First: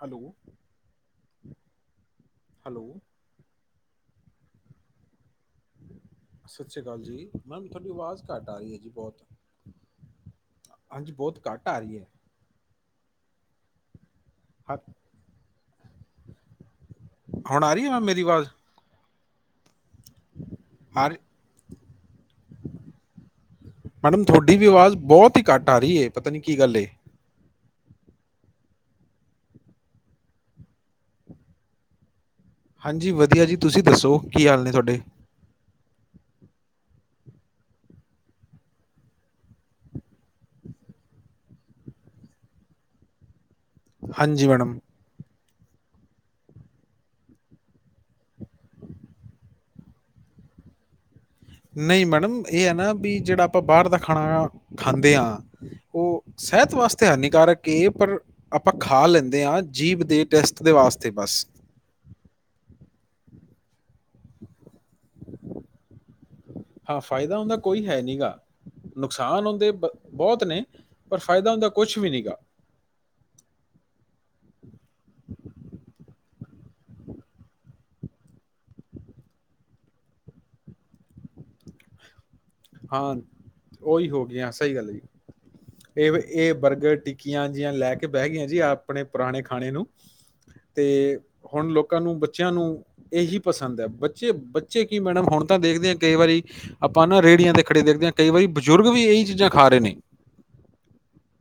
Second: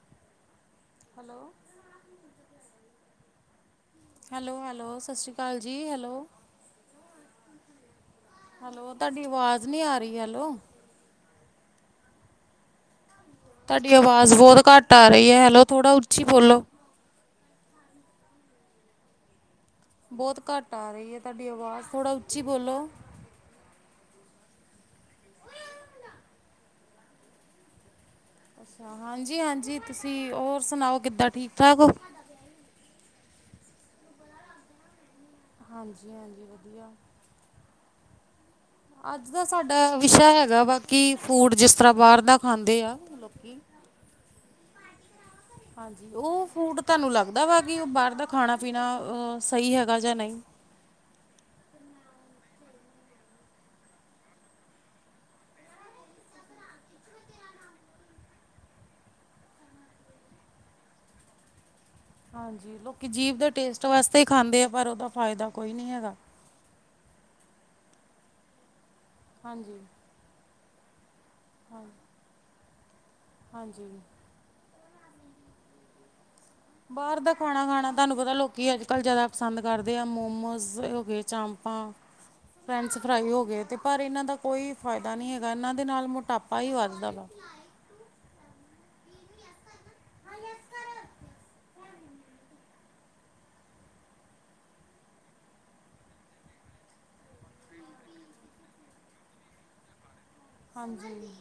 Hello. Hello hello hello hello ਸ ਸ੍ਰੀ ਕਾਲ ਜੀ ਹੈਲ ਸਤਿ ਸ਼੍ਰੀ ਅਕਾਲ ਜੀ ਮੈਮ ਤੁਹਾਡੀ ਆਵਾਜ਼ ਘੱਟ ਆ ਰਹੀ ਹੈ ਜੀ ਹੈਲੋ ਬਹੁਤ ਤੁਹਾਡੀ ਆਵਾਜ਼ ਨਹੀਂ ਆ ਰਹੀ ਹੈਲੋ ਹਾਂਜੀ, ਬਹੁਤ ਘੱਟ। ਆ ਰੀਏ। ਤੁਹਾਡੀ ਆਵਾਜ਼ ਬਹੁਤ ਹ ਘੱਟ ਆ ਰਹੀ ਹੈ ਹੈਲੋ ਥੋੜ੍ਹਾ ਉੱਚੀ ਬੋਲੋ। ਹੁਣ ਆ ਰਹੀ ਆ ਮਮ ਮੇਰੀ ਆਵਾਜ਼। ਬਹੁਤ ਘੱਟ ਆ ਰਹੀ ਹੈ ਤੁਹਾਡੀ ਆਵਾਜ਼ ਥੋੜਾ ਉੱਚੀ ਬੋਲੋ। ਮੈਡਮ ਥੋਡੀ ਵੀ ਆਵਾਜ਼ ਬਹੁਤ ਹੀ ਘੱਟ ਆ ਰਹੀ ਏ ਪਤਾ ਨੀ ਕੀ ਗੱਲ ਏ। [unintelligible] ਹਾਂਜੀ ਹਾਂਜੀ ਤੁਸੀਂ ਓਰ ਸੁਣਾਓ ਕਿੱਦਾਂ ਠੀਕ ਠਾਕ ਓ ਹਾਂਜੀ ਵਧੀਆ ਜੀ। ਤੁਸੀਂ ਦੱਸੋ ਕੀ ਹਾਲ ਨੇ ਥੋਡੇ? ਹਾਂਜੀ-ਹਾਂਜੀ ਵਧੀਆ ਅੱਜ ਦਾ ਸਾਡਾ ਵਿਸ਼ਾ ਹੈਗਾ ਵਾ ਕੀ ਫੂਡ ਜਿਸ ਤਰ੍ਹਾਂ ਬਾਹਰ ਦਾ ਖਾਂਦੇ ਆ ਲੋਕੀ ਹਾਂਜੀ ਮੈਡਮ ਹਾਂਜੀ ਉਹ ਫੂਡ ਤੁਹਾਨੂੰ ਲੱਗਦਾ ਵਾ ਕਿ ਓ ਬਾਹਰ ਦਾ ਖਾਣਾ ਪੀਣਾ ਅ ਸਹੀ ਹੈਗਾ ਜਾਂ ਨਹੀਂ [inaudible] ਨਹੀਂ ਮੈਡਮ ਇਹ ਐ ਨਾ ਵੀ ਜਿਹੜਾ ਆਪਾਂ ਬਾਹਰ ਦਾ ਖਾਣਾ ਖਾਂਦੇ ਆਂ ਉਹ ਸ ਸੈਹਤ ਵਾਸਤੇ ਹਾਨੀਕਾਰਕ ਏ ਪਰ ਆਪਾਂ ਖਾ ਲੈਂਦੇ ਹਾਂ ਜੀਭ ਦੇ ਟੈਸਟ ਦੇ ਵਾਸਤੇ ਬਸ ਹਾਂਜੀ ਲੋਕੀ ਜੀਭ ਦੇ ਟੇਸਟ ਵਾਸਤੇ ਹੀ ਖਾਂਦੇ ਆ ਪਰ ਉਹਦਾ ਫਾਇਦਾ ਕੋਈ ਨੀ ਹੈਗਾ ਹਾਂ ਫਾਇਦਾ ਹੁੰਦਾ ਕੋਈ ਹੈ ਨੀ ਗਾ ਨੁਕਸਾਨ ਹੁੰਦੇ ਹਾਂਜੀ ਪਰ ਬਹੁਤ ਨੇ ਪਰ ਫ਼ਾਇਦਾ ਹੁੰਦਾ ਕੁਛ ਵੀ ਨੀ ਗਾ ਹਾਂਜੀ ਬਾਹਰ ਦਾ ਖਾਣਾ ਖਾਣਾ ਤੁਹਾਨੂੰ ਪਤਾ ਲੋਕੀ ਅੱਜ ਕੱਲ ਜ਼ਿਆਦਾ ਪਸੰਦ ਕਰਦੇ ਆ ਮੋਮੋਸ ਹੋ ਗਏ ਚਾਂ ਹਾਂ ਫਰੈਂਚ ਹਾਂ ਫਰਾਈਸ ਹੋ ਗਏ ਤੇ ਪਰ ਉਹੀ ਹੋ ਇਹਨਾਂ ਦਾ ਗਈਆਂ ਕੋਈ ਸਹੀ ਗੱਲ ਹੈ ਜੀ ਫਾਇਦਾ ਨਹੀਂ ਹੈਗਾ ਇਹਨਾਂ ਦੇ ਨਾਲ ਮੋਟਾਪਾ ਹੀ ਵੱਧਦਾ ਵਾ ਹਾਂਜੀ ਹਾ ਲੈ ਕੇ ਬਹਿ ਗੇ ਆਂ ਜੀ ਆਪਣੇ ਪੁਰਾਣੇ ਖਾਣੇ ਨੂੰ ਤੇ ਹੁਣ ਲੋਕ ਕਾਂ ਨੂੰ ਬੱਚਿਆਂ ਨੂੰ ਇਹੀ ਪਸੰਦ ਹੈ, ਬੱਚੇ-ਬੱਚੇ ਕੀ ਮੈਡਮ ਹੁਣ ਤਾਂ ਦੇਖਦੇ ਆ ਕਈ ਵਾਰੀ ਅ ਆਪਾਂ ਨਾ ਰੇੜੀਆਂ ਤੇ ਖੜੇ ਦੇਖਦੇ ਹਾਂ ਕਈ ਵਾਰੀ ਬਜ਼ੁਰਗ ਵੀ ਇਹੀ ਚੀਜ਼ਾਂ ਖਾ ਰਹੇ ਨੇ। ਹਾਂਜੀ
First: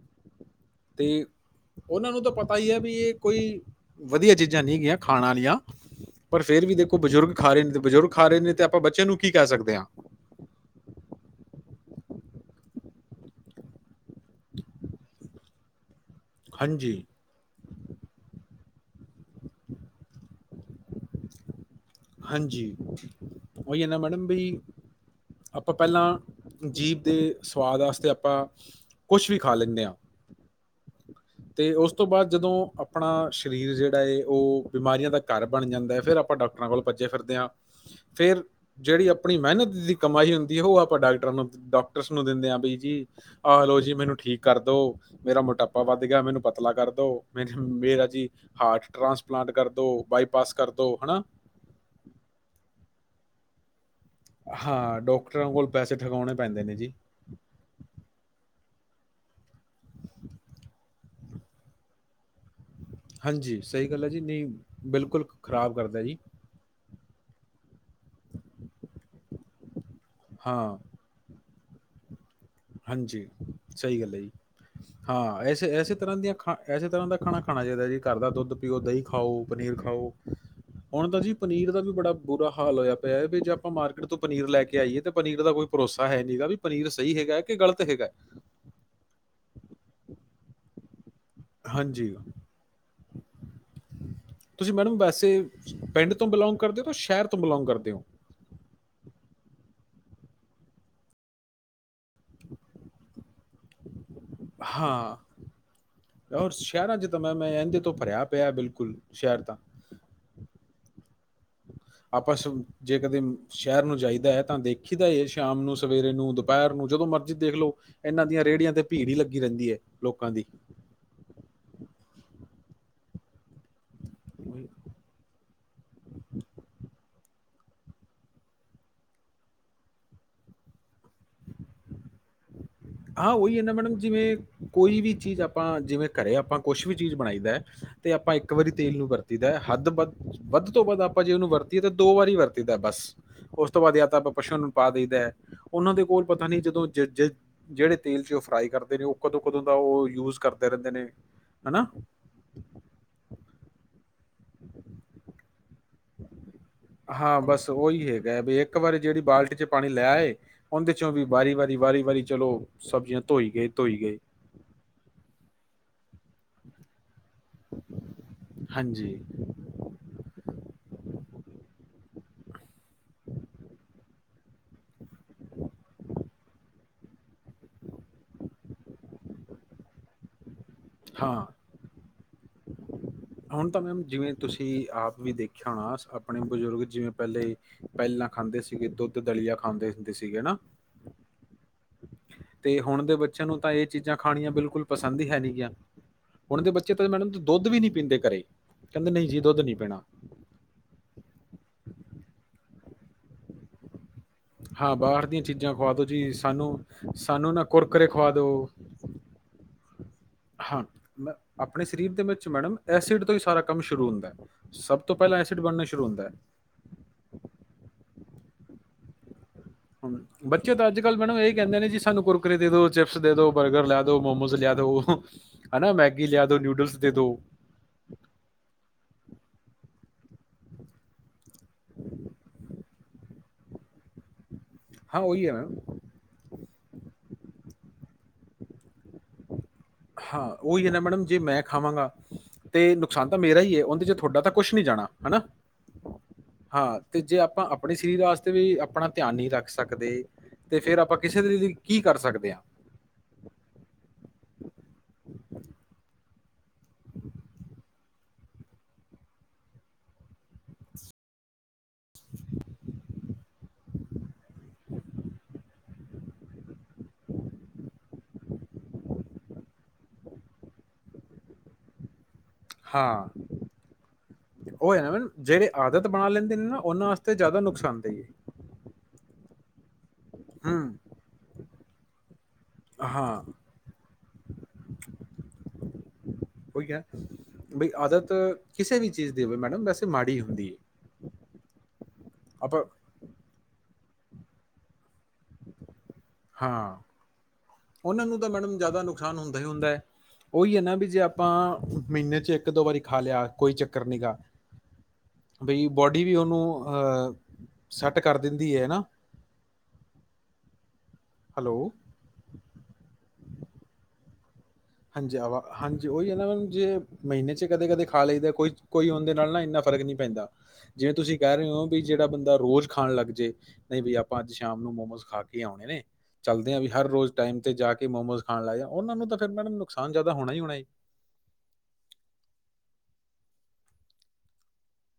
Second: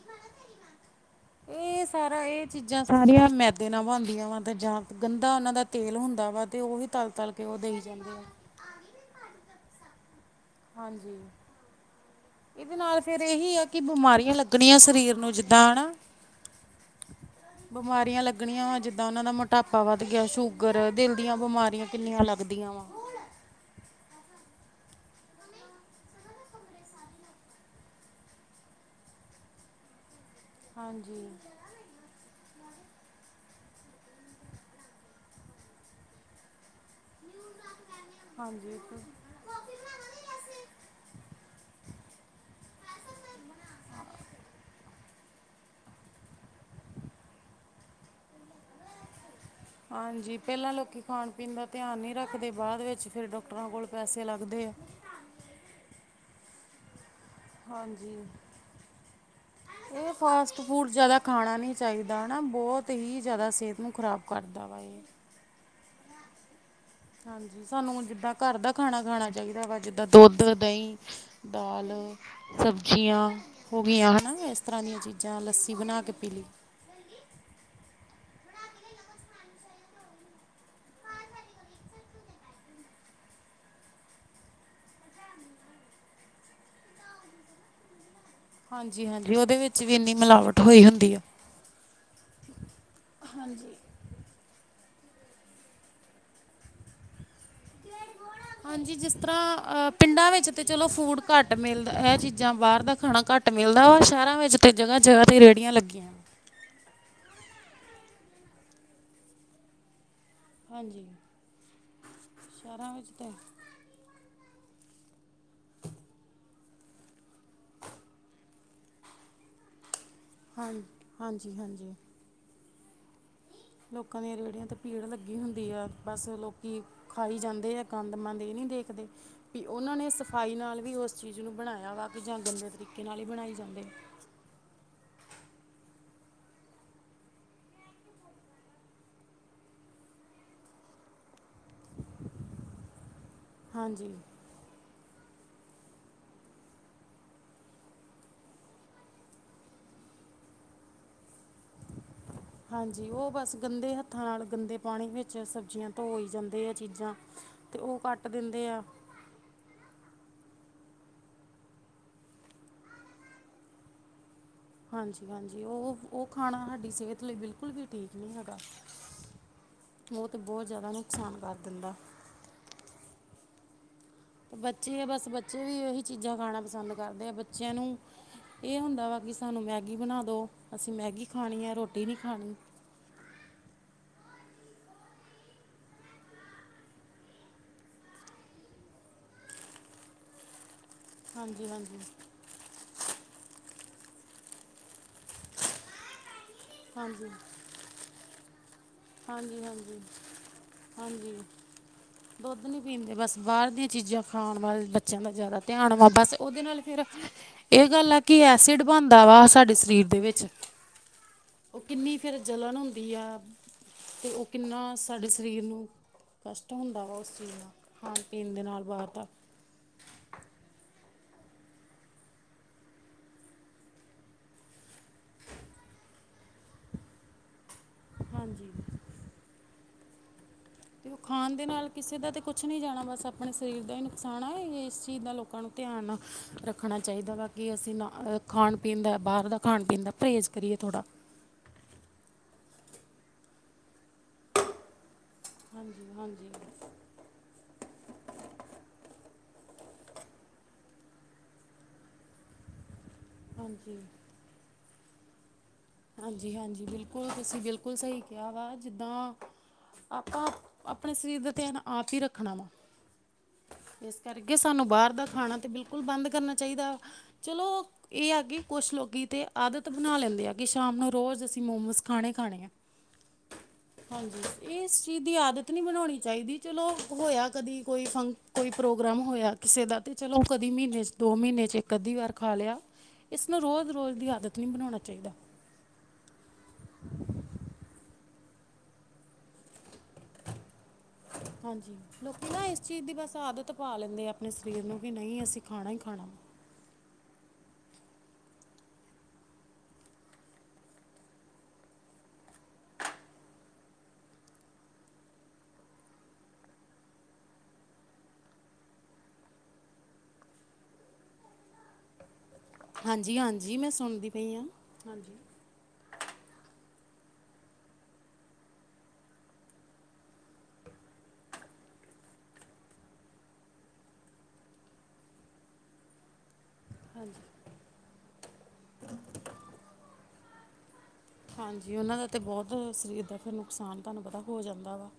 ਤੇ ਇਹ ਉਹਨਾਂ ਨੂੰ ਸਾਰਾ ਤਾਂ ਇਹ ਪਤਾ ਹੀ ਹੈ ਚੀਜ਼ਾਂ ਵੀ ਇਹ ਸਾਰੀਆਂ ਕੋਈ ਮੈਦੇ ਨਾਲ ਬਣਦੀਆਂ ਵਧੀਆ ਵਾ ਤੇ ਚੀਜ਼ਾਂ ਨੀ ਜਾਂ ਹੈਗੀਆਂ ਖਾਣ ਗੰਦਾ ਉਹਨਾਂ ਆਲੀਆਂ ਦਾ ਤੇਲ ਹੁੰਦਾ ਪਰ ਵਾ ਤੇ ਫੇਰ ਵੀ ਉਹੀ ਦੇਖੋ ਤਲ ਤਲ ਬਜ਼ੁਰਗ ਕੇ ਖਾ ਉਹ ਰਹੇ ਦੇਈ ਨੇ ਜਾਂਦੇ ਬਜ਼ੁਰਗ ਆ ਖਾ ਰਹੇ ਨੇ ਤੇ ਆਪਾਂ ਬੱਚੇ ਨੂੰ ਕੀ ਕਹਿ ਸਕਦੇ ਹਾਂ। ਹਾਂਜੀ ਇਹਦੇ ਨਾਲ ਫੇਰ ਇਹੀ ਆ ਕਿ ਬਿਮਾਰੀਆਂ ਲੱਗਣੀਆਂ ਸਰੀਰ ਨੂੰ ਜਿੱਦਾਂ ਹਨਾ। ਹਾਂਜੀ, ਬਿਮਾਰੀਆਂ ਲੱਗਣੀਆਂ ਵਾ ਜਿੱਦਾਂ ਉਹਨਾਂ ਦਾ ਮੋਟਾਪਾ ਵੱਧ ਗਿਆ ਸ਼ੂਗਰ ਦਿਲ ਦੀਆਂ ਬਿਮਾਰੀਆਂ ਕਿੰਨੀਆਂ ਲੱਗਦੀਆਂ ਹਾਂਜੀ ਵਾ। ਉਹੀ ਹੈ ਨਾ ਮੈਡਮ ਬਈ ਆਪਾਂ ਪਹਿਲਾਂ ਜੀਭ ਦੇ ਸਵਾਦ ਵਾਸਤੇ ਆਪਾ ਕੁਛ ਵੀ ਖਾ ਲੈਨੇ ਹਾ। ਹਾਂਜੀ ਤੇ ਉਸ ਤੋਂ ਬਾਦ ਜਦੋਂ ਆਪਣਾ ਸਰੀਰ ਜਿਹੜਾ ਹੈ ਉਹ ਬਿਮਾਰੀਆਂ ਦਾ ਘਰ ਬਣ ਜਾਂਦਾ ਹੈ ਫੇਰ ਆਪਾਂ ਡਾਕਟਰਾਂ ਕੋਲ ਭੱਜੇ ਫਿਰਦੇ ਆ। ਫੇਰ ਹਾਂਜੀ ਜਿਹੜੀ ਆਪਣੀ ਮਿਹਨਤ ਦੀ ਕਮਾਈ ਹੁੰਦੀ ਹੈ ਉਹ ਆਪਾਂ ਡਾਕਟਰਾਂ ਨੂੰ ਡਾਕਟਰਸ ਨੂੰ ਦਿੰਦੇ ਆ ਬ ਜੀ ਆਹਲੋ ਜੀ ਮੈਨੂੰ ਠੀਕ ਕਰ ਦੋ ਮੇਰਾ ਮੋਟਾਪਾ ਵੱਧ ਆ ਮੈਨੂੰ ਪਤਲਾ ਕਰਦੋ ਮਨ ਮੇਰਾ ਜੀ ਹਾਰਟ ਟਰਾਂਸ ਹਾਂਜੀ ਪਹਿਲਾਂ ਲੋਕੀ ਖਾਣ ਪੀਣ ਦਾ ਧਿਆਨ ਨਹੀਂ ਰੱਖਦੇ ਬਾਅਦ ਵਿੱਚ ਫਿਰ ਡਾਕਟਰਾਂ ਕੋਲ ਪੈਸੇ ਲੱਗਦੇ ਆ ਹਾਂ ਡਾਕਟਰਾਂ ਕੋਲ ਪੈਸੇ ਠਕਾਉਣੇ ਪੈਂਦੇ ਨੇ ਜੀ। ਹਾਂਜੀ ਇਹ ਫਾਸਟ ਫੂਡ ਜਾਦਾ ਖਾਣਾ ਨੀ ਚਾਹੀਦਾ ਹਨਾ ਬਹੁਤ ਹੀ ਜ਼ਿਆਦਾ ਹਾਂਜੀ ਸਿਹਤ ਸਹੀ ਨੂੰ ਗੱਲ ਹੈ ਜੀ ਖਰਾਬ ਨਹੀਂ ਕਰਦਾ ਵਾ ਇਹ ਬਿਲਕੁਲ ਖ਼ਰਾਬ ਕਰਦਾ ਜੀ। ਹਾਂਜੀ ਸਾਨੂੰ ਜਿੱਦਾਂ ਘਰ ਦਾ ਖਾਣਾ ਖਾਣਾ ਚਾਹੀਦਾ ਵਾ ਜਿੱਦਾਂ ਦੁੱਧ, ਹਾਂ ਦਹੀ। ਦਾਲ। ਹਾਂਜੀ ਸਬਜ਼ੀਆਂ ਹੋ ਸਹੀ ਗਈਆਂ ਗੱਲ ਹੈ ਜੀ ਹਨਾ ਇਸ ਤਰ੍ਹਾਂ ਦੀਆਂ ਚੀਜ਼ਾਂ ਹਾਂ, ਐਸੇ ਲੱਸੀ ਐਸੇ ਬਣਾ ਕੇ ਤਰ੍ਹਾਂ ਪੀ ਦੀਆਂ ਲੀ। ਖਾ ਐਸੇ ਤਰ੍ਹਾਂ ਦਾ ਖਾਣਾ ਖਾਣਾ ਚਾਹੀਦਾ ਜੀ ਘਰ ਦਾ ਦੁੱਧ ਪੀਓ, ਦਹੀਂ ਖਾਓ, ਪਨੀਰ ਖਾਓ। ਹੁਣ ਤਾ ਜੀ ਪਨੀਰ ਦਾ ਵੀ ਬੜਾ ਬੁਰਾ ਹਾਲ ਹੋਇਆ ਪਿਆ ਵੀ ਜੇ ਆਪਾਂ ਮਾਰਕੀਟ ਤੋਂ ਪਨੀਰ ਲੈ ਕੇ ਆਈਏ ਤੇ ਪਨੀਰ ਦਾ ਕੋਈ ਭਰੋਸਾ ਹੈ ਨੀ ਹੈਗਾ ਵੀ ਪਨੀਰ ਸਹੀ ਹੈਗਾ ਕਿ ਗਲਤ ਹੈਗਾ। ਹਾਂਜੀ-ਹਾਂਜੀ ਉਹਦੇ ਵਿੱਚ ਵੀ ਇੰਨੀ ਮਿਲਾਵਟ ਹੋਈ ਹੁੰਦੀ ਆ। ਹਾਂਜੀ ਤੁਸੀਂ ਮੈਡਮ ਵੈਸੇ ਪਿੰਡ ਤੋਂ ਬਿਲੋਂਗ ਕਰਦੇ ਹੋ ਕੇ ਸ਼ਹਿਰ ਤੋਂ ਬਿਲੋਂਗ ਕਰਦੇ ਹੋ। ਹਾਂਜੀ ਜਿਸ ਤਰ੍ਹਾਂ ਅ ਪਿੰਡਾਂ ਵਿੱਚ ਤੇ ਚਲੋ ਫੂਡ ਘੱਟ ਮਿਲਦਾ ਇਹ ਚੀਜ਼ਾਂ ਬਾਹਰ ਦਾ ਖਾਣਾ ਘੱ ਘੱਟ ਮਿਲਦਾ ਵਾ ਸ਼ਹਿਰਾਂ ਵਿੱਚ ਤੇ ਹਾਂ, ਜਗ੍ਹਾ-ਜਗ੍ਹਾ ਤੇ ਰੇਹੜੀਆਂ ਲੱਗੀਆਂ। ਇ ਤੋਂ ਪਰਿਆ ਪਿਆ ਬਿਲਕੁਲ ਸ਼ਹਿਰ ਤਾਂ। ਹਾਂਜੀ ਆਪਾਂ ਸ਼ਹਿਰਾਂ ਜੇ ਵਿੱਚ ਕਦੇ ਤੇ ਸ਼ਹਿਰ ਨੂੰ ਜਾਈ ਦਾ ਤਾਂ ਦੇ ਖੀ ਦਾ ਏ ਸ਼ਾਮ ਨੂੰ, ਸਵੇਰੇ ਨੂੰ, ਦੁਪਹਿਰ ਨੂੰ ਜਦੋਂ ਮਰਜ਼ੀ ਦੇਖ ਲਓ ਇਹਨਾਂ ਦੀਆਂ ਰੇੜੀਆਂ ਤੇ ਭੀੜ ਹੀ ਲੱਗੀ ਰਹਿੰਦੀ ਐ। ਹਾਂ ਹਾਂਜੀ-ਹਾਂਜੀ ਲੋਕਾਂ ਦੀਆਂ ਰੇੜੀਆਂ ਉਹੀ- ਤੇ ਪੀੜ ਲੱਗੀ ਬਸ ਲੋਕੀ ਖਾਈ ਜਾਂਦੇ ਆ ਗੰਦ ਮੰਦ ਹੀ ਨਹੀਂ ਦੇਖਦੇ ਵੀ ਉਹਨਾਂ ਨੇ ਸਫਾਈ ਨਾਲ ਵੀ ਉਸ ਚੀਜ਼ ਨੂੰ ਬਣਾਇਆ ਵਾ ਤੇ ਜਾਂ ਗੰਦੇ ਤਰੀਕੇ ਨਾਲ ਹੀ ਆ ਬਣਾਈ ਉਹੀ ਇਨਾ ਜਾਂਦੇ ਮੈਡਮ ਜਿਵੇਂ ਕੋਈ ਵੀ ਚੀਜ਼ ਆਪਾ ਜਿਵੇਂ ਘਰੇ ਆਪਾਂ ਕੁਛ ਵੀ ਚੀਜ਼ ਬਣਾਈਦਾ ਤੇ ਆਪਾਂ ਇੱਕ ਵਾਰੀ ਤੇਲ ਨੂੰ ਵਰਤੀਦਾ ਹੱਦ ਵੱਧ, ਵੱਧ ਤੋਂ ਵੱਧ ਅੱਪ ਭਾਜੀ ਨੂੰ ਵਰਤੀ ਤੇ ਦੋ ਵਾਰੀ ਵਰਤੀਦਾ ਬਸ ਉਸ ਤੋਂ ਬਾਅਦ ਹਾਂਜੀ ਆਪਾਂ ਪਸ਼ੂ ਨੂੰ ਪਾ ਦਈਦਾ ਉਹਨਾਂ ਦੇ ਕੋਲ ਪਤਾ ਨਹੀਂ ਜਦੋਂ ਜੇ ਜੇ ਜਿਹੜੇ ਤੇਲ ਚ ਉਹ ਫਰਾਈ ਕਰਦੇ ਨੇ ਉਹ ਕਦੋਂ-ਕਦੋਂ ਦਾ ਉਹ ਯੂਜ ਕਰਦੇ ਰਹਿੰਦੇ ਨੇ ਹਨਾ। ਹਾਂਜੀ ਉਹ ਬਸ ਗੰਦੇ ਹੱਥਾਂ ਨਾਲ ਗੰਦੇ ਪਾਣੀ ਵਿੱਚ ਸਬਜ਼ੀਆ ਹਾਂ ਬਸ ਉਹੀ ਕੱਟ ਹੈਗਾ ਵੀ ਦਿੰਦੇ ਇੱਕ ਆ ਵਾਰੀ ਜਿਹੜੀ ਬਾਲਟੀ ਚ ਪਾਣੀ ਲੈ ਉਹਦੇ ਚੋਂ ਵੀ ਬਾਰੀ ਵਾਰੀ ਵਾਰੀ ਚਲੋ ਸਬਜੀਆਂ ਧੋਈ ਗਏ, ਧੋਈ ਗਏ। ਹਾਂਜੀ-ਹਾਂਜੀ ਉਹ ਖਾਣਾ ਹਾਡੀ ਸਿਹਤ ਲਈ ਬਿਲਕੁਲ ਵੀ ਠੀਕ ਨੀ ਹੈਗਾ। ਹਾਂਜੀ, ਉਹ ਤੇ ਬਹੁਤ ਜਾਦਾ ਨੁਕਸਾਨ ਕਰ ਦਿੰਦਾ। ਬੱਚੇ ਆ ਬਸ ਬੱਚੇ ਵੀ ਉਹੀ ਚੀਜ਼ਾਂ ਗਾਣਾ ਪਸੰਦ ਕਰਦੇ ਆ, ਬੱਚਿਆਂ ਨੂੰ ਇਹ ਹੁੰਦਾ ਵਾ ਕਿ, ਸਾਨੂੰ ਮੈਗੀ ਬਣਾ ਦੋ ਅਸੀਂ ਮੈਗੀ ਹਾਂ ਖਾਣੀ ਐ। ਹਾਂਜੀ, ਹੁਣ ਤਾਂ ਮੈਮ ਜਿਵੇਂ, ਤੁਸੀਂ ਆਪ ਵੀ ਦੇਖਿਆ ਹੋਣਾ ਆਪਣੇ ਬਜ਼ੁਰਗ ਜਿਵੇਂ ਪਹਿਲੇ ਦੇ ਸੀਗੇ ਦੁੱਧ ਦਲੀ ਆ ਖਾਂਦੇ ਹੁੰਦੇ ਸੀਗੇ ਹਨਾ। ਹਾਂਜੀ-ਹਾਂਜੀ, ਤੇ ਹੁਣ ਦੇ ਬੱਚਿਆਂ ਨੂੰ ਤਾਂ ਇਹ ਚੀਜ਼ਾਂ ਖਾਣੀਆਂ ਬਿਲਕੁਲ ਪਸੰਦ ਹੀ, ਹੁਣ ਦੇ ਬੱਚੇ ਤਾ ਮੈਡਮ ਦੁੱਧ ਵੀ ਨਹੀਂ ਪੀਂਦੇ ਘਰੇ, ਕਹਿੰਦੇ ਨਹੀਂ ਜੀ ਦੁੱਧ ਨਹੀਂ ਪੀਣਾ। ਹਾਂਜੀ-ਹਾਂਜੀ-ਹਾਂਜੀ, ਦੁੱਧ ਨੀ ਪੀਣ ਦੇ ਬਸ ਬਾਹਰ ਦੀਆਂ ਚੀਜ਼ਾਂ। ਹਾਂ ਬਾਈ ਬੱਚਿਆਂ ਬਾਹਰ ਦਾ ਦੀਆਂ ਜ਼ਿਆਦਾ ਚੀਜ਼ਾਂ ਧਿਆਨ ਖਵਾ ਦੋ ਵਾ ਜੀ ਬਸ ਉਹਦੇ ਸਾਨੂੰ, ਸਾਨੂੰ ਨਾ ਕੁਰਕਰੇ ਖਵਾ ਦੋ ਸਾਡੇ ਸਰੀਰ ਦੇ ਵਿੱਚ, ਹਾਂ ਮ ਉਹ ਆਪਣੇ ਸਰੀਰ ਕਿੰਨੀ ਦੇ ਫਿਰ ਵਿੱਚ ਮੈਡਮ ਜਲਣ ਹੁੰਦੀ ਐਸਿਡ ਤੋਂ ਆ, ਹੀ ਸਾਰਾ ਕੰਮ ਸ਼ੁਰੂ ਹੁੰਦਾ ਤੇ ਉਹ ਹੈ। ਕਿੰਨਾ ਸਭ ਤੋਂ ਸਾਡੇ ਪਹਿਲਾਂ ਐਸਿਡ ਸਰੀਰ ਬਣਨਾ ਨੂੰ ਸ਼ੁਰੂ ਹੁੰਦਾ ਹੈ। ਪੀਣ ਦੇ ਨਾਲ ਵਾਰਤਾ, ਬੱਚੇ ਤਾਂ ਅੱਜ-ਕੱਲ ਮੈਡਮ ਇਹੀ ਕਹਿੰਦੇ ਨੇ ਜੀ ਸਾਨੂੰ ਕੁਰਕਰੇ ਦੇ ਦੋ ਜਿਪਸ ਦੇ ਦੋ ਬਰਗਰ ਲੈ ਦੋ ਮੋਮੋਜ਼ ਲਿਆ। ਹਨਾ, ਮੈਂ ਕੀ ਲਿਆ ਦੋ ਨਿਊਟਰਲ ਦੇ ਦੋ ਹਾਂਜੀ, ਦੇ ਨਾਲ ਕਿਸੇ ਦਾ ਤੇ ਕੁਝ ਨਹੀਂ ਜਾਣਾ ਬਸ ਆਪਣੇ ਸਰੀਰ, ਇਸ ਹਾਂ, ਚੀਜ਼ ਦਾ ਉਹੀ ਹੈ ਲੋਕਾਂ ਨੂੰ ਮੈਮ ਧਿਆਨ ਨਾਲ ਰੱਖਣਾ। ਅਸੀਂ ਖਾਣ ਪੀਣ ਦਾ ਬਾਹਰ ਦਾ ਖਾਣ ਪੀਣ ਦਾ ਹਾਂ ਪਰਹੇਜ਼ ਕਰੀਏ ਉਹ ਹੀ ਜਾਂਦਾ ਥੋੜਾ ਮੈਡਮ ਜੇ ਮੈਂ ਖਾਵਾਂਗਾ। ਤੇ ਨੁਕਸਾਨ ਤਾਂ ਮੇਰਾ ਹੀ ਐ, ਉਹਦੇ ਚ ਤੁਹਾਡਾ ਹਨਾ, ਹਾਂਜੀ ਹਾਂਜੀ ਹਾਂ ਤੇ ਜੇ ਆਪਾਂ ਆਪਣੇ ਸਰੀਰ ਵਾਸਤੇ ਵੀ ਆਪਣਾ ਧਿਆਨ ਨਹੀਂ ਸਕਦੇ ਤੇ ਫਿਰ ਆਪਾਂ ਕਿਸੇ ਦੀ ਕੀ ਕਰ ਸਕਦੇ ਆਂ। ਹਾਂਜੀ, ਹਾਂਜੀ, ਬਿਲਕੁਲ ਤੁਸੀਂ ਬਿਲਕੁਲ ਸਹੀ ਕਿਹਾ ਵਾ ਜਿੱਦਾਂ। ਆਪਣੇ ਸਰੀਰ ਦਾ ਧਿਆਨ ਆਪ ਹੀ ਰੱਖਣਾ ਵਾ ਇਸ ਕਰਕੇ ਸਾਨੂੰ ਬਾਹਰ ਦਾ ਖਾਣਾ ਤੇ ਬਿਲਕੁਲ ਬੰਦ ਕਰਨਾ ਚਾਹੀਦਾ ਚਲੋ ਇਹ ਕਿਉਂਕਿ ਤੇ ਆਦਤ ਬਣਾ ਲੈਂਦੇ, ਆ ਕਿ ਸ਼ਾਮ ਨੂੰ ਰੋਜ਼ ਅਸੀਂ ਮੋਮਸ ਖਾ ਹਾਂ, ਉਹ ਇਸ ਹੈ ਨਾ ਚੀਜ਼ ਮੈਮ ਦੀ ਆਦਤ ਜਿਹੜੇ ਨਹੀਂ ਬਣਾਣੀ ਬਣਾ ਲੈਂਦੇ ਚਾਹੀਦੀ ਨੇ ਨਾ ਚਲੋ ਉਹਨਾਂ ਵਾਸਤੇ ਹੋਇਆ ਜ਼ਿਆਦਾ ਕਦੀ ਕੋਈ ਨੁਕਸਾਨਦੇਹ ਹੈ। ਕਿਸੇ ਦਾ ਤੇ ਚਲੋ ਕਦੀ ਹੂੰ, ਮਹੀਨੇ ਦੋ ਮਹੀਨੇ ਚ ਇੱਕ ਅੱਧੀ ਖਾ ਲਿਆ, ਹਾਂ, ਇਸ ਨੂੰ ਰੋਜ਼ ਰੋਜ਼ ਦੀ ਆਦਤ ਨਹੀਂ ਬਣਾਣਾ ਚਾਹੀਦਾ। ਹੋ ਗਿਆ ਬ ਆਦਤ ਕਿਸੇ ਵੀ ਚੀਜ਼ ਦੀ ਹੋ ਮੈਡਮ ਵੈਸੇ ਮਾੜੀ ਹੁੰਦੀ ਹੈ। ਹਾਂਜੀ, ਲੋਕੀ ਨਾ ਇਸ ਆਪਾਂ ਚੀਜ਼ ਦੀ ਬਸ ਆਦਤ ਪਾ ਕਦੇ ਆਪਣੇ ਸਰੀਰ ਨੂੰ ਵੀ ਨਹੀਂ ਅਸੀਂ ਖਾਣਾ ਹੀ ਖਾਣਾ, ਹਾਂ ਉਹਨਾਂ ਨੂੰ ਤਾਂ ਮੈਡਮ ਜ਼ਿਆਦਾ ਨੁਕਸਾਨ ਹੁੰਦਾ ਹੀ ਹੁੰਦਾ ਹੈ। ਉਹੀ ਹੈ ਨਾ, ਵੀ ਜੇ ਆਪਾਂ ਮਹੀਨੇ ਚ ਇੱਕ ਦੋ ਵਾਰੀ ਖਾ ਲਿਆ ਕੋਈ ਚੱਕਰ ਨੀ ਗਾ। ਬਈ ਬੋਡੀ ਵੀ ਉਹਨੂੰ ਸੈਟ ਕਰ ਦਿੰਦੀ ਹੈ ਨਾ, [inaudible] ਹੈਲੋ, ਹਾਂਜੀ-ਹਾਂਜੀ, ਮੈਂ ਸੁਣਦੀ ਪਈ ਹਾਂ। ਹਾਂਜੀ ਆਵਾ ਹਾਂਜੀ, ਉਹੀ ਹੈ ਨਾ ਜੇ ਮਹੀਨੇ ਚ ਕਦੇ ਕਦੇ ਖਾ ਲਈਦਾ, ਕੋਈ-ਕੋਈ ਹੋਣ ਦੇ ਨਾਲ ਨਾ ਇੰਨਾ ਫਰਕ ਨੀ ਪੈਂਦਾ। ਜਿਵੇਂ ਤੁਸੀਂ ਕਹਿ ਰਹੇ ਹੋ, ਵੀ ਜਿਹੜਾ ਬੰਦਾ ਰੋਜ ਖਾਣ ਲੱਗ ਜਾਏ ਨਹੀਂ ਵੀ ਆਪਾਂ ਅੱਜ ਸ਼ਾਮ ਨੂੰ ਮੋਮੋਸ ਖਾ ਕੇ ਆਣੇ ਨੇ। [unintelligible] ਵੀ ਹਰ ਰੋਜ਼ ਹਾਂਜੀ ਟਾਈਮ ਤੇ ਜਾ ਕੇ ਮੋਮੋਸ ਖਾਣ ਲਾਏ, ਜਾ ਉਹਨਾ ਨੂੰ ਤਾਂ ਫਿਰ ਮੈਮ ਨੁਕਸਾਨ ਜ਼ਿਆਦਾ ਹੋਣਾ ਈ ਹੋਣਾ। ਹਾਂਜੀ, ਉਹਨਾਂ ਦਾ ਤਾਂ ਬਹੁਤ ਸਰੀਰ ਦਾ ਫਿਰ ਨੁਕਸਾਨ ਤੁਹਾਨੂੰ ਪਤਾ ਹੋ ਜਾਂਦਾ ਵਾ।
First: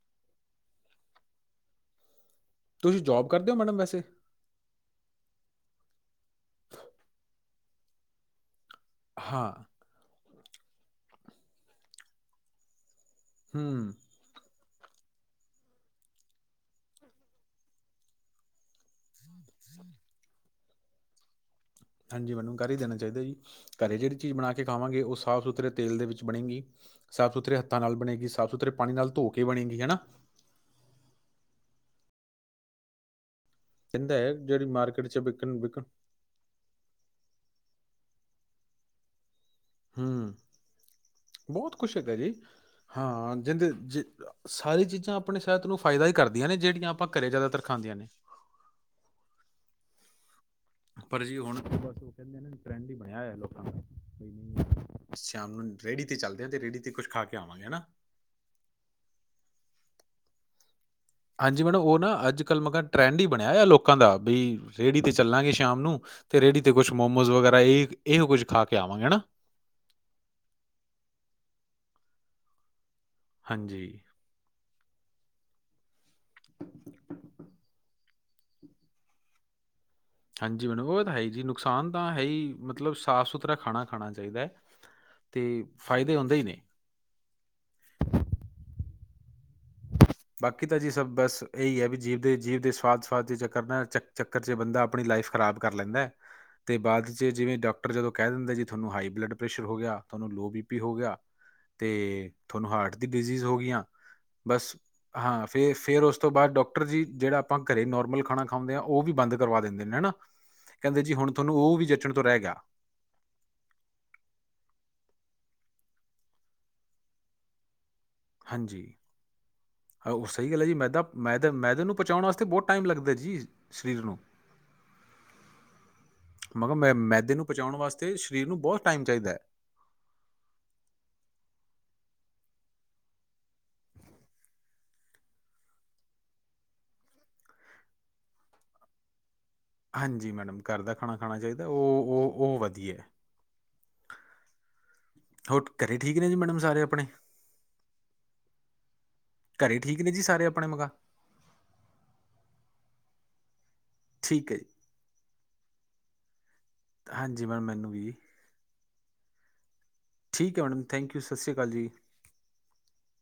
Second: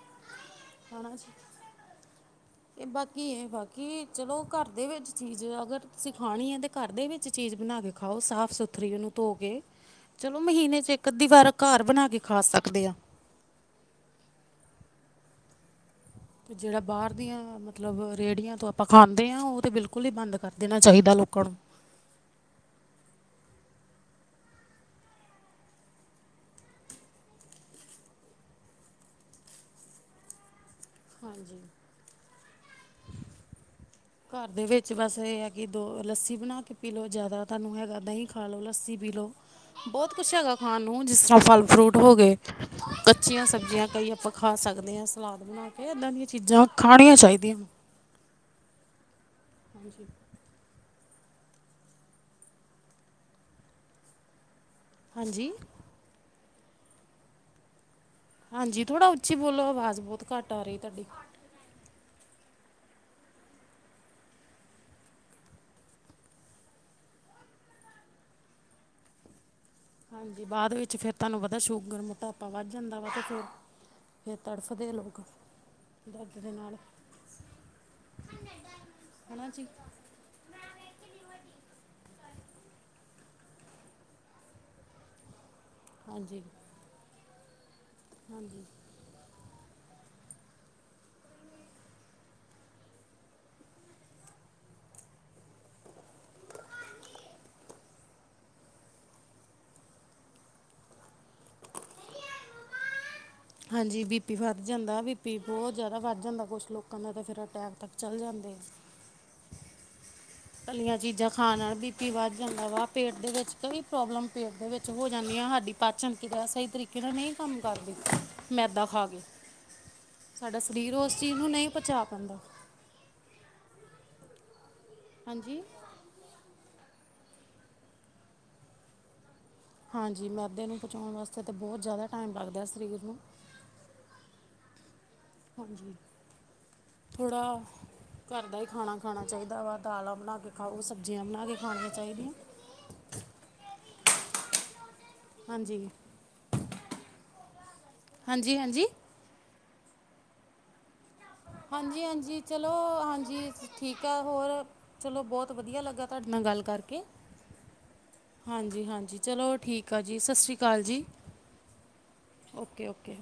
[inaudible] ਤੇ ਤੁਸੀਂ ਬਾਕੀ ਜੋਬ ਇਹ ਕਰਦੇ ਹੋ ਮੈਡਮ ਵੈਸੇ? ਬਾਕੀ ਚਲੋ ਘਰ ਦੇ ਵਿੱਚ ਚੀਜ ਆ ਬਣਾ ਕੇ ਖਾਓ ਸਾਫ਼ ਸੁਥਰੀ ਉਹਨੂੰ ਧੋ ਹਾਂ, ਕੇ ਚਲੋ ਮਹੀਨੇ 'ਚ ਇੱਕ ਅੱਧੀ ਵਾਰ ਘਰ ਬਣਾ ਕੇ ਖਾ ਸਕਦੇ ਆ। ਹੂੰ ਜਿਹੜਾ ਬਾਹਰ ਦੀਆਂ ਮਤਲਬ ਰੇਹੜੀਆਂ ਤੋਂ ਆਪਾਂ ਖਾਂਦੇ ਹਾਂ ਉਹ ਤਾਂ ਬਿਲਕੁਲ ਹੀ ਬੰਦ ਕਰ ਦੇਣਾ ਚਾਹੀਦਾ ਲੋਕਾਂ ਨੂੰ ਹਾਂਜੀ ਮੈਨੂੰ ਘਰ ਹੀ ਦੇਣਾ ਚਾਹੀਦਾ ਜੀ ਘਰੇ ਜਿਹੜੀ ਚੀਜ਼ ਬਣਾ ਕੇ ਖਾਵਾਂਗੇ ਉਹ ਸਾਫ਼ ਸੁਥਰੇ ਤੇਲ ਦੇ ਵਿੱਚ ਬਣੇਗੀ। ਸਾਫ਼ ਸੁਥਰੇ ਹੱਥਾਂ ਨਾਲ ਬਣੇਗੀ ਸਾਫ਼ ਸੁਥਰੇ ਪਾਣੀ ਨਾਲ ਧੋ ਕੇ ਬਣੇਗੀ ਹਨਾ। [inaudible] ਕਹਿੰਦਾ ਹੈ ਘਰ ਦੇ ਜਿਹੜੀ ਵਿੱਚ ਮਾਰਕੀਟ ਬਸ 'ਚ ਇਹ ਹੈ ਵਿਕਣ ਕਿ ਦੋ ਵਿਕਣ ਲੱਸੀ ਬਣਾ ਕੇ ਪੀ ਲਓ ਜਿਆਦਾ ਤੁਹਾਨੂੰ ਹੈਗਾ। ਦਹੀਂ ਖਾ ਲਓ ਲੱਸੀ ਪੀ ਲਓ। ਬਹੁਤ ਕੁਛ ਹੂੰ। ਹੈਗਾ ਖਾਣ ਨੂੰ ਜਿਸ ਤਰ੍ਹਾਂ ਫਲ ਬਹੁਤ ਕੁਛ ਫਰੂਟ ਹੋ ਹੈਗਾ ਜੀ। ਗਏ ਹਾਂ ਕੱਚੀਆਂ ਜਿੰਦੇ ਸਬਜ਼ੀਆਂ ਜ ਕਈ ਆਪਾਂ ਖ ਖਾ ਸਾਰੀ ਸਕਦੇ ਹਾਂ ਚੀਜ਼ਾਂ ਆਪਣੀ ਸਲਾਦ ਸਿਹਤ ਬਣਾ ਨੂੰ ਕੇ ਫਾਇਦਾ ਏਦਾਂ ਹੀ ਦੀਆਂ ਕਰਦੀਆਂ ਨੇ ਚੀਜ਼ਾਂ ਜਿਹੜੀਆਂ ਆਪਾਂ ਖਾਣੀਆਂ ਘਰੇ ਚਾਹੀਦੀਆਂ। ਜ਼ਿਆਦਾਤਰ ਖਾਂਦੀਆਂ ਨੇ। [inaudible] ਪਰ ਜੀ ਹੁਣ ਬਸ ਉਹ ਕਹਿੰਦੇ ਆ ਨਾ ਟਰੈਂਡ ਹੀ ਬਣਿਆ ਹੈ ਲੋਕਾਂ ਨਾਲ ਸ਼ਾਮ ਹਾਂਜੀ ਨੂੰ ਰੇਹੜੀ ਤੇ ਚੱਲਦੇ ਆ ਤੇ ਰੇੜੀ ਤੇ ਕੁਝ ਖਾ ਕੇ ਆਵਾਂਗੇ ਹਨਾ। ਹਾਂਜੀ ਥੋੜਾ ਉੱਚੀ ਬੋਲੋ ਆਵਾਜ਼ ਬਹੁਤ ਘੱਟ ਆ ਰਹੀ ਤੁਹਾਡੀ ਹਾਂਜੀ ਮੈਡਮ ਉਹ ਨਾ ਅੱਜ ਕੱਲ੍ਹ ਮੈਂ ਕਿਹਾ ਟਰੈਂਡ ਹੀ ਬਣਿਆ ਆ ਲੋਕਾਂ ਦਾ ਬਈ ਰੇਹੜੀ ਤੇ ਚੱਲਾਂਗੇ ਸ਼ਾਮ ਨੂੰ ਤੇ ਰੇੜੀ ਤੇ ਕੁਛ ਮੋਮੋਸ ਵਗੈਰਾ ਇਹੋ ਕੁਝ ਖਾ ਕੇ ਆਵਾਂਗੇ ਹਨਾ। ਹਾਂਜੀ ਬਾਅਦ ਵਿੱਚ ਫੇਰ ਤੁਹਾਨੂੰ ਪਤਾ ਸ਼ੂਗਰ ਮੋਟਾਪਾ ਵੱਧ ਜਾਂਦਾ ਵਾ ਤੇ ਫਿਰ- ਹਾਂਜੀ। ਫਿਰ ਤਰਸ ਵਧੇ ਲੋਕ ਦਰਦ ਦੇ ਨਾਲ [inaudible] ਹਾਂਜੀ ਮੈਨੂੰ ਉਹ ਤਾਂ ਹੈ ਜੀ ਨੁਕਸਾਨ ਤਾਂ ਹੈ ਹੀ ਮਤਲਬ ਸਾਫ਼ ਸੁਥਰਾ ਖਾਣਾ -ਖਾਣਾ ਚਾਹੀਦਾ। ਤੇ ਫਾਇਦੇ ਹੁੰਦੇ ਹੀ ਹਾਂਜੀ ਨੇ। ਹਾਂਜੀ ਬਾਕੀ ਤਾਂ ਜੀ ਸਭ ਬਸ ਇਹੀ ਹੈ ਵੀ ਜੀਵ ਦੇ ਜੀਵ ਦੇ ਸਵਾਦ -ਸਵਾਦ ਦੇ ਚੱਕਰ ਨਾ ਚੱਕਰ 'ਚ ਬੰਦਾ ਆਪਣੀ ਲ ਲਾਈਫ ਖਰਾਬ ਕਰ ਲੈਂਦੇ। ਅਤੇ ਬਾਅਦ 'ਚ ਜਿਵੇਂ ਡਾਕਟਰ ਜਦੋਂ ਕਹਿ ਦਿੰਦੇ ਜੀ ਤੁਹਾਨੂੰ ਹਾਈ ਬਲੱਡ ਪ੍ਰੈਸ਼ਰ ਹੋ ਗਿਆ ਤੁਹਾਨੂੰ ਲੋ ਬੀ ਪੀ ਹੋ ਗਿਆ। ਤੇ ਤੁਹਾਨੂੰ ਹਾਰਟ ਦੀ ਡਿਜ਼ੀਜ਼ ਹੋ ਗਈਆਂ ਹਾਂਜੀ ਬੀਪੀ ਵੱਧ ਬਸ ਜਾਂਦਾ ਬੀਪੀ ਹਾਂ ਬਹੁਤ ਫਿਰ ਜ਼ਿਆਦਾ -ਫਿਰ ਉਸ ਵੱਧ ਤੋਂ ਜਾਂਦਾ ਬਾਅਦ ਕੁਛ ਡਾਕਟਰ ਲੋਕਾਂ ਜੀ ਦਾ ਤਾਂ ਜਿਹੜਾ ਫਿਰ ਆਪਾਂ ਅਟੈਕ ਘਰੇ ਤੱਕ ਚੱਲ ਨੋਰਮਲ ਖਾਣਾ ਜਾਂਦੇ ਆ ਖਾਂਦੇ ਹਾਂ ਉਹ ਵੀ ਬੰਦ ਕਰਵਾ ਦਿੰਦੇ ਨੇ ਹਨਾ। ਤਲੀਆਂ ਕਹਿੰਦੇ ਜੀ ਚੀਜ਼ਾਂ ਹੁਣ ਤੁਹਾਨੂੰ ਖਾਣ ਨਾਲ ਉਹ ਵੀ ਬੀ ਪੀ ਜਚਣ ਤੋਂ ਵਧ ਰਹਿ ਗਿਆ ਜਾਂਦਾ ਵਾ ਪੇਟ ਦੇ ਵਿੱਚ ਕਈ ਪ੍ਰੋਬਲਮ ਪੇਟ ਦੇ ਵਿੱਚ ਹੋ ਜਾਂਦੀ ਹਾਂ ਸਾਡੀ ਪਾ ਚਮਕੀ ਦਾ ਸਹੀ ਤਰੀਕੇ ਨਾਲ ਨਹੀਂ ਕੰਮ ਕਰਦੀ ਮੈਦਾ ਖਾ ਕੇ ਹਾਂ ਉਹ ਸਹੀ ਸਾਡਾ ਗੱਲ ਹੈ ਜੀ ਸਰੀਰ ਮੈਦਾ- ਉਸ ਚੀਜ਼ ਮੈਦਾ ਨਹੀਂ ਮੈਦੇ ਨੂੰ ਪਚਾ ਪਹੁੰਚਾਉਣ ਪਾਉਂਦਾ ਵਾਸਤੇ ਬਹੁਤ ਟਾਈਮ ਲੱਗਦਾ ਜੀ ਸਰੀਰ ਨੂੰ ਹਾਂਜੀ ਮਗਰ ਮੈ ਮੈਦੇ ਨੂੰ ਪਹੁੰਚਾਉਣ ਵਾਸਤੇ ਸਰੀਰ ਨੂੰ ਬਹੁਤ ਟਾਈਮ ਚਾਹੀਦਾ। ਹਾਂਜੀ ਮੈਦੇ ਨੂੰ ਪਹੁੰਚਾਉਣ ਵਾਸਤੇ ਤਾਂ ਬਹੁਤ ਜ਼ਿਆਦਾ ਟਾਈਮ ਲੱਗਦਾ ਸਰੀਰ ਨੂੰ ਹਾਂਜੀ ਥੋੜਾ ਘਰ ਦਾ ਹੀ ਖਾਣਾ -ਖਾਣਾ। ਚਾਹੀਦਾ ਵਾ ਦਾਲਾਂ ਹਾਂਜੀ ਬਣਾ ਕੇ ਮੈਡਮ, ਖਾਓ ਘਰ ਦਾ ਖਾਣਾ ਸਬਜ਼ੀਆਂ ਖਾਣਾ ਬਣਾ ਕੇ ਚਾਹੀਦਾ ਖਣੀਆਂ ਉਹ ਚਾਹੀਦੀਆਂ। ਉਹ ਉਹ ਵਧੀਆ ਹੈ। ਹੋਰ ਹਾਂਜੀ ਘਰੇ ਠੀਕ ਨੇ ਜੀ ਮੈਡਮ ਸਾਰੇ ਆਪਣੇ ਹਾਂਜੀ ਹਾਂਜੀ ਘਰੇ ਠੀਕ ਨੇ ਜੀ ਸਾਰੇ ਆਪਣੇ ਮੰਗਾ ਹਾਂਜੀ -ਹਾਂਜੀ ਚਲੋ ਹਾਂਜੀ ਠੀਕ ਹੈ ਹੋਰ ਚਲੋ ਬਹੁਤ ਵਧੀਆ ਲੱਗਾ ਤੁਹਾਡਾ ਮੈਂ ਗੱਲ ਕਰਕੇ [unintelligible] ਹਾਂਜੀ -ਹਾਂਜੀ ਚਲੋ ਠੀਕ ਠੀਕ ਆ ਜੀ ਸਤਿ ਸ਼੍ਰੀ ਠੀਕ ਹੈ ਮੈਡਮ ਅਕਾਲ ਜੀ ਥੈਂਕ ਯੂ ਸਤਿ ਸ਼੍ਰੀ ਅਕਾਲ ਜੀ। Okay- okay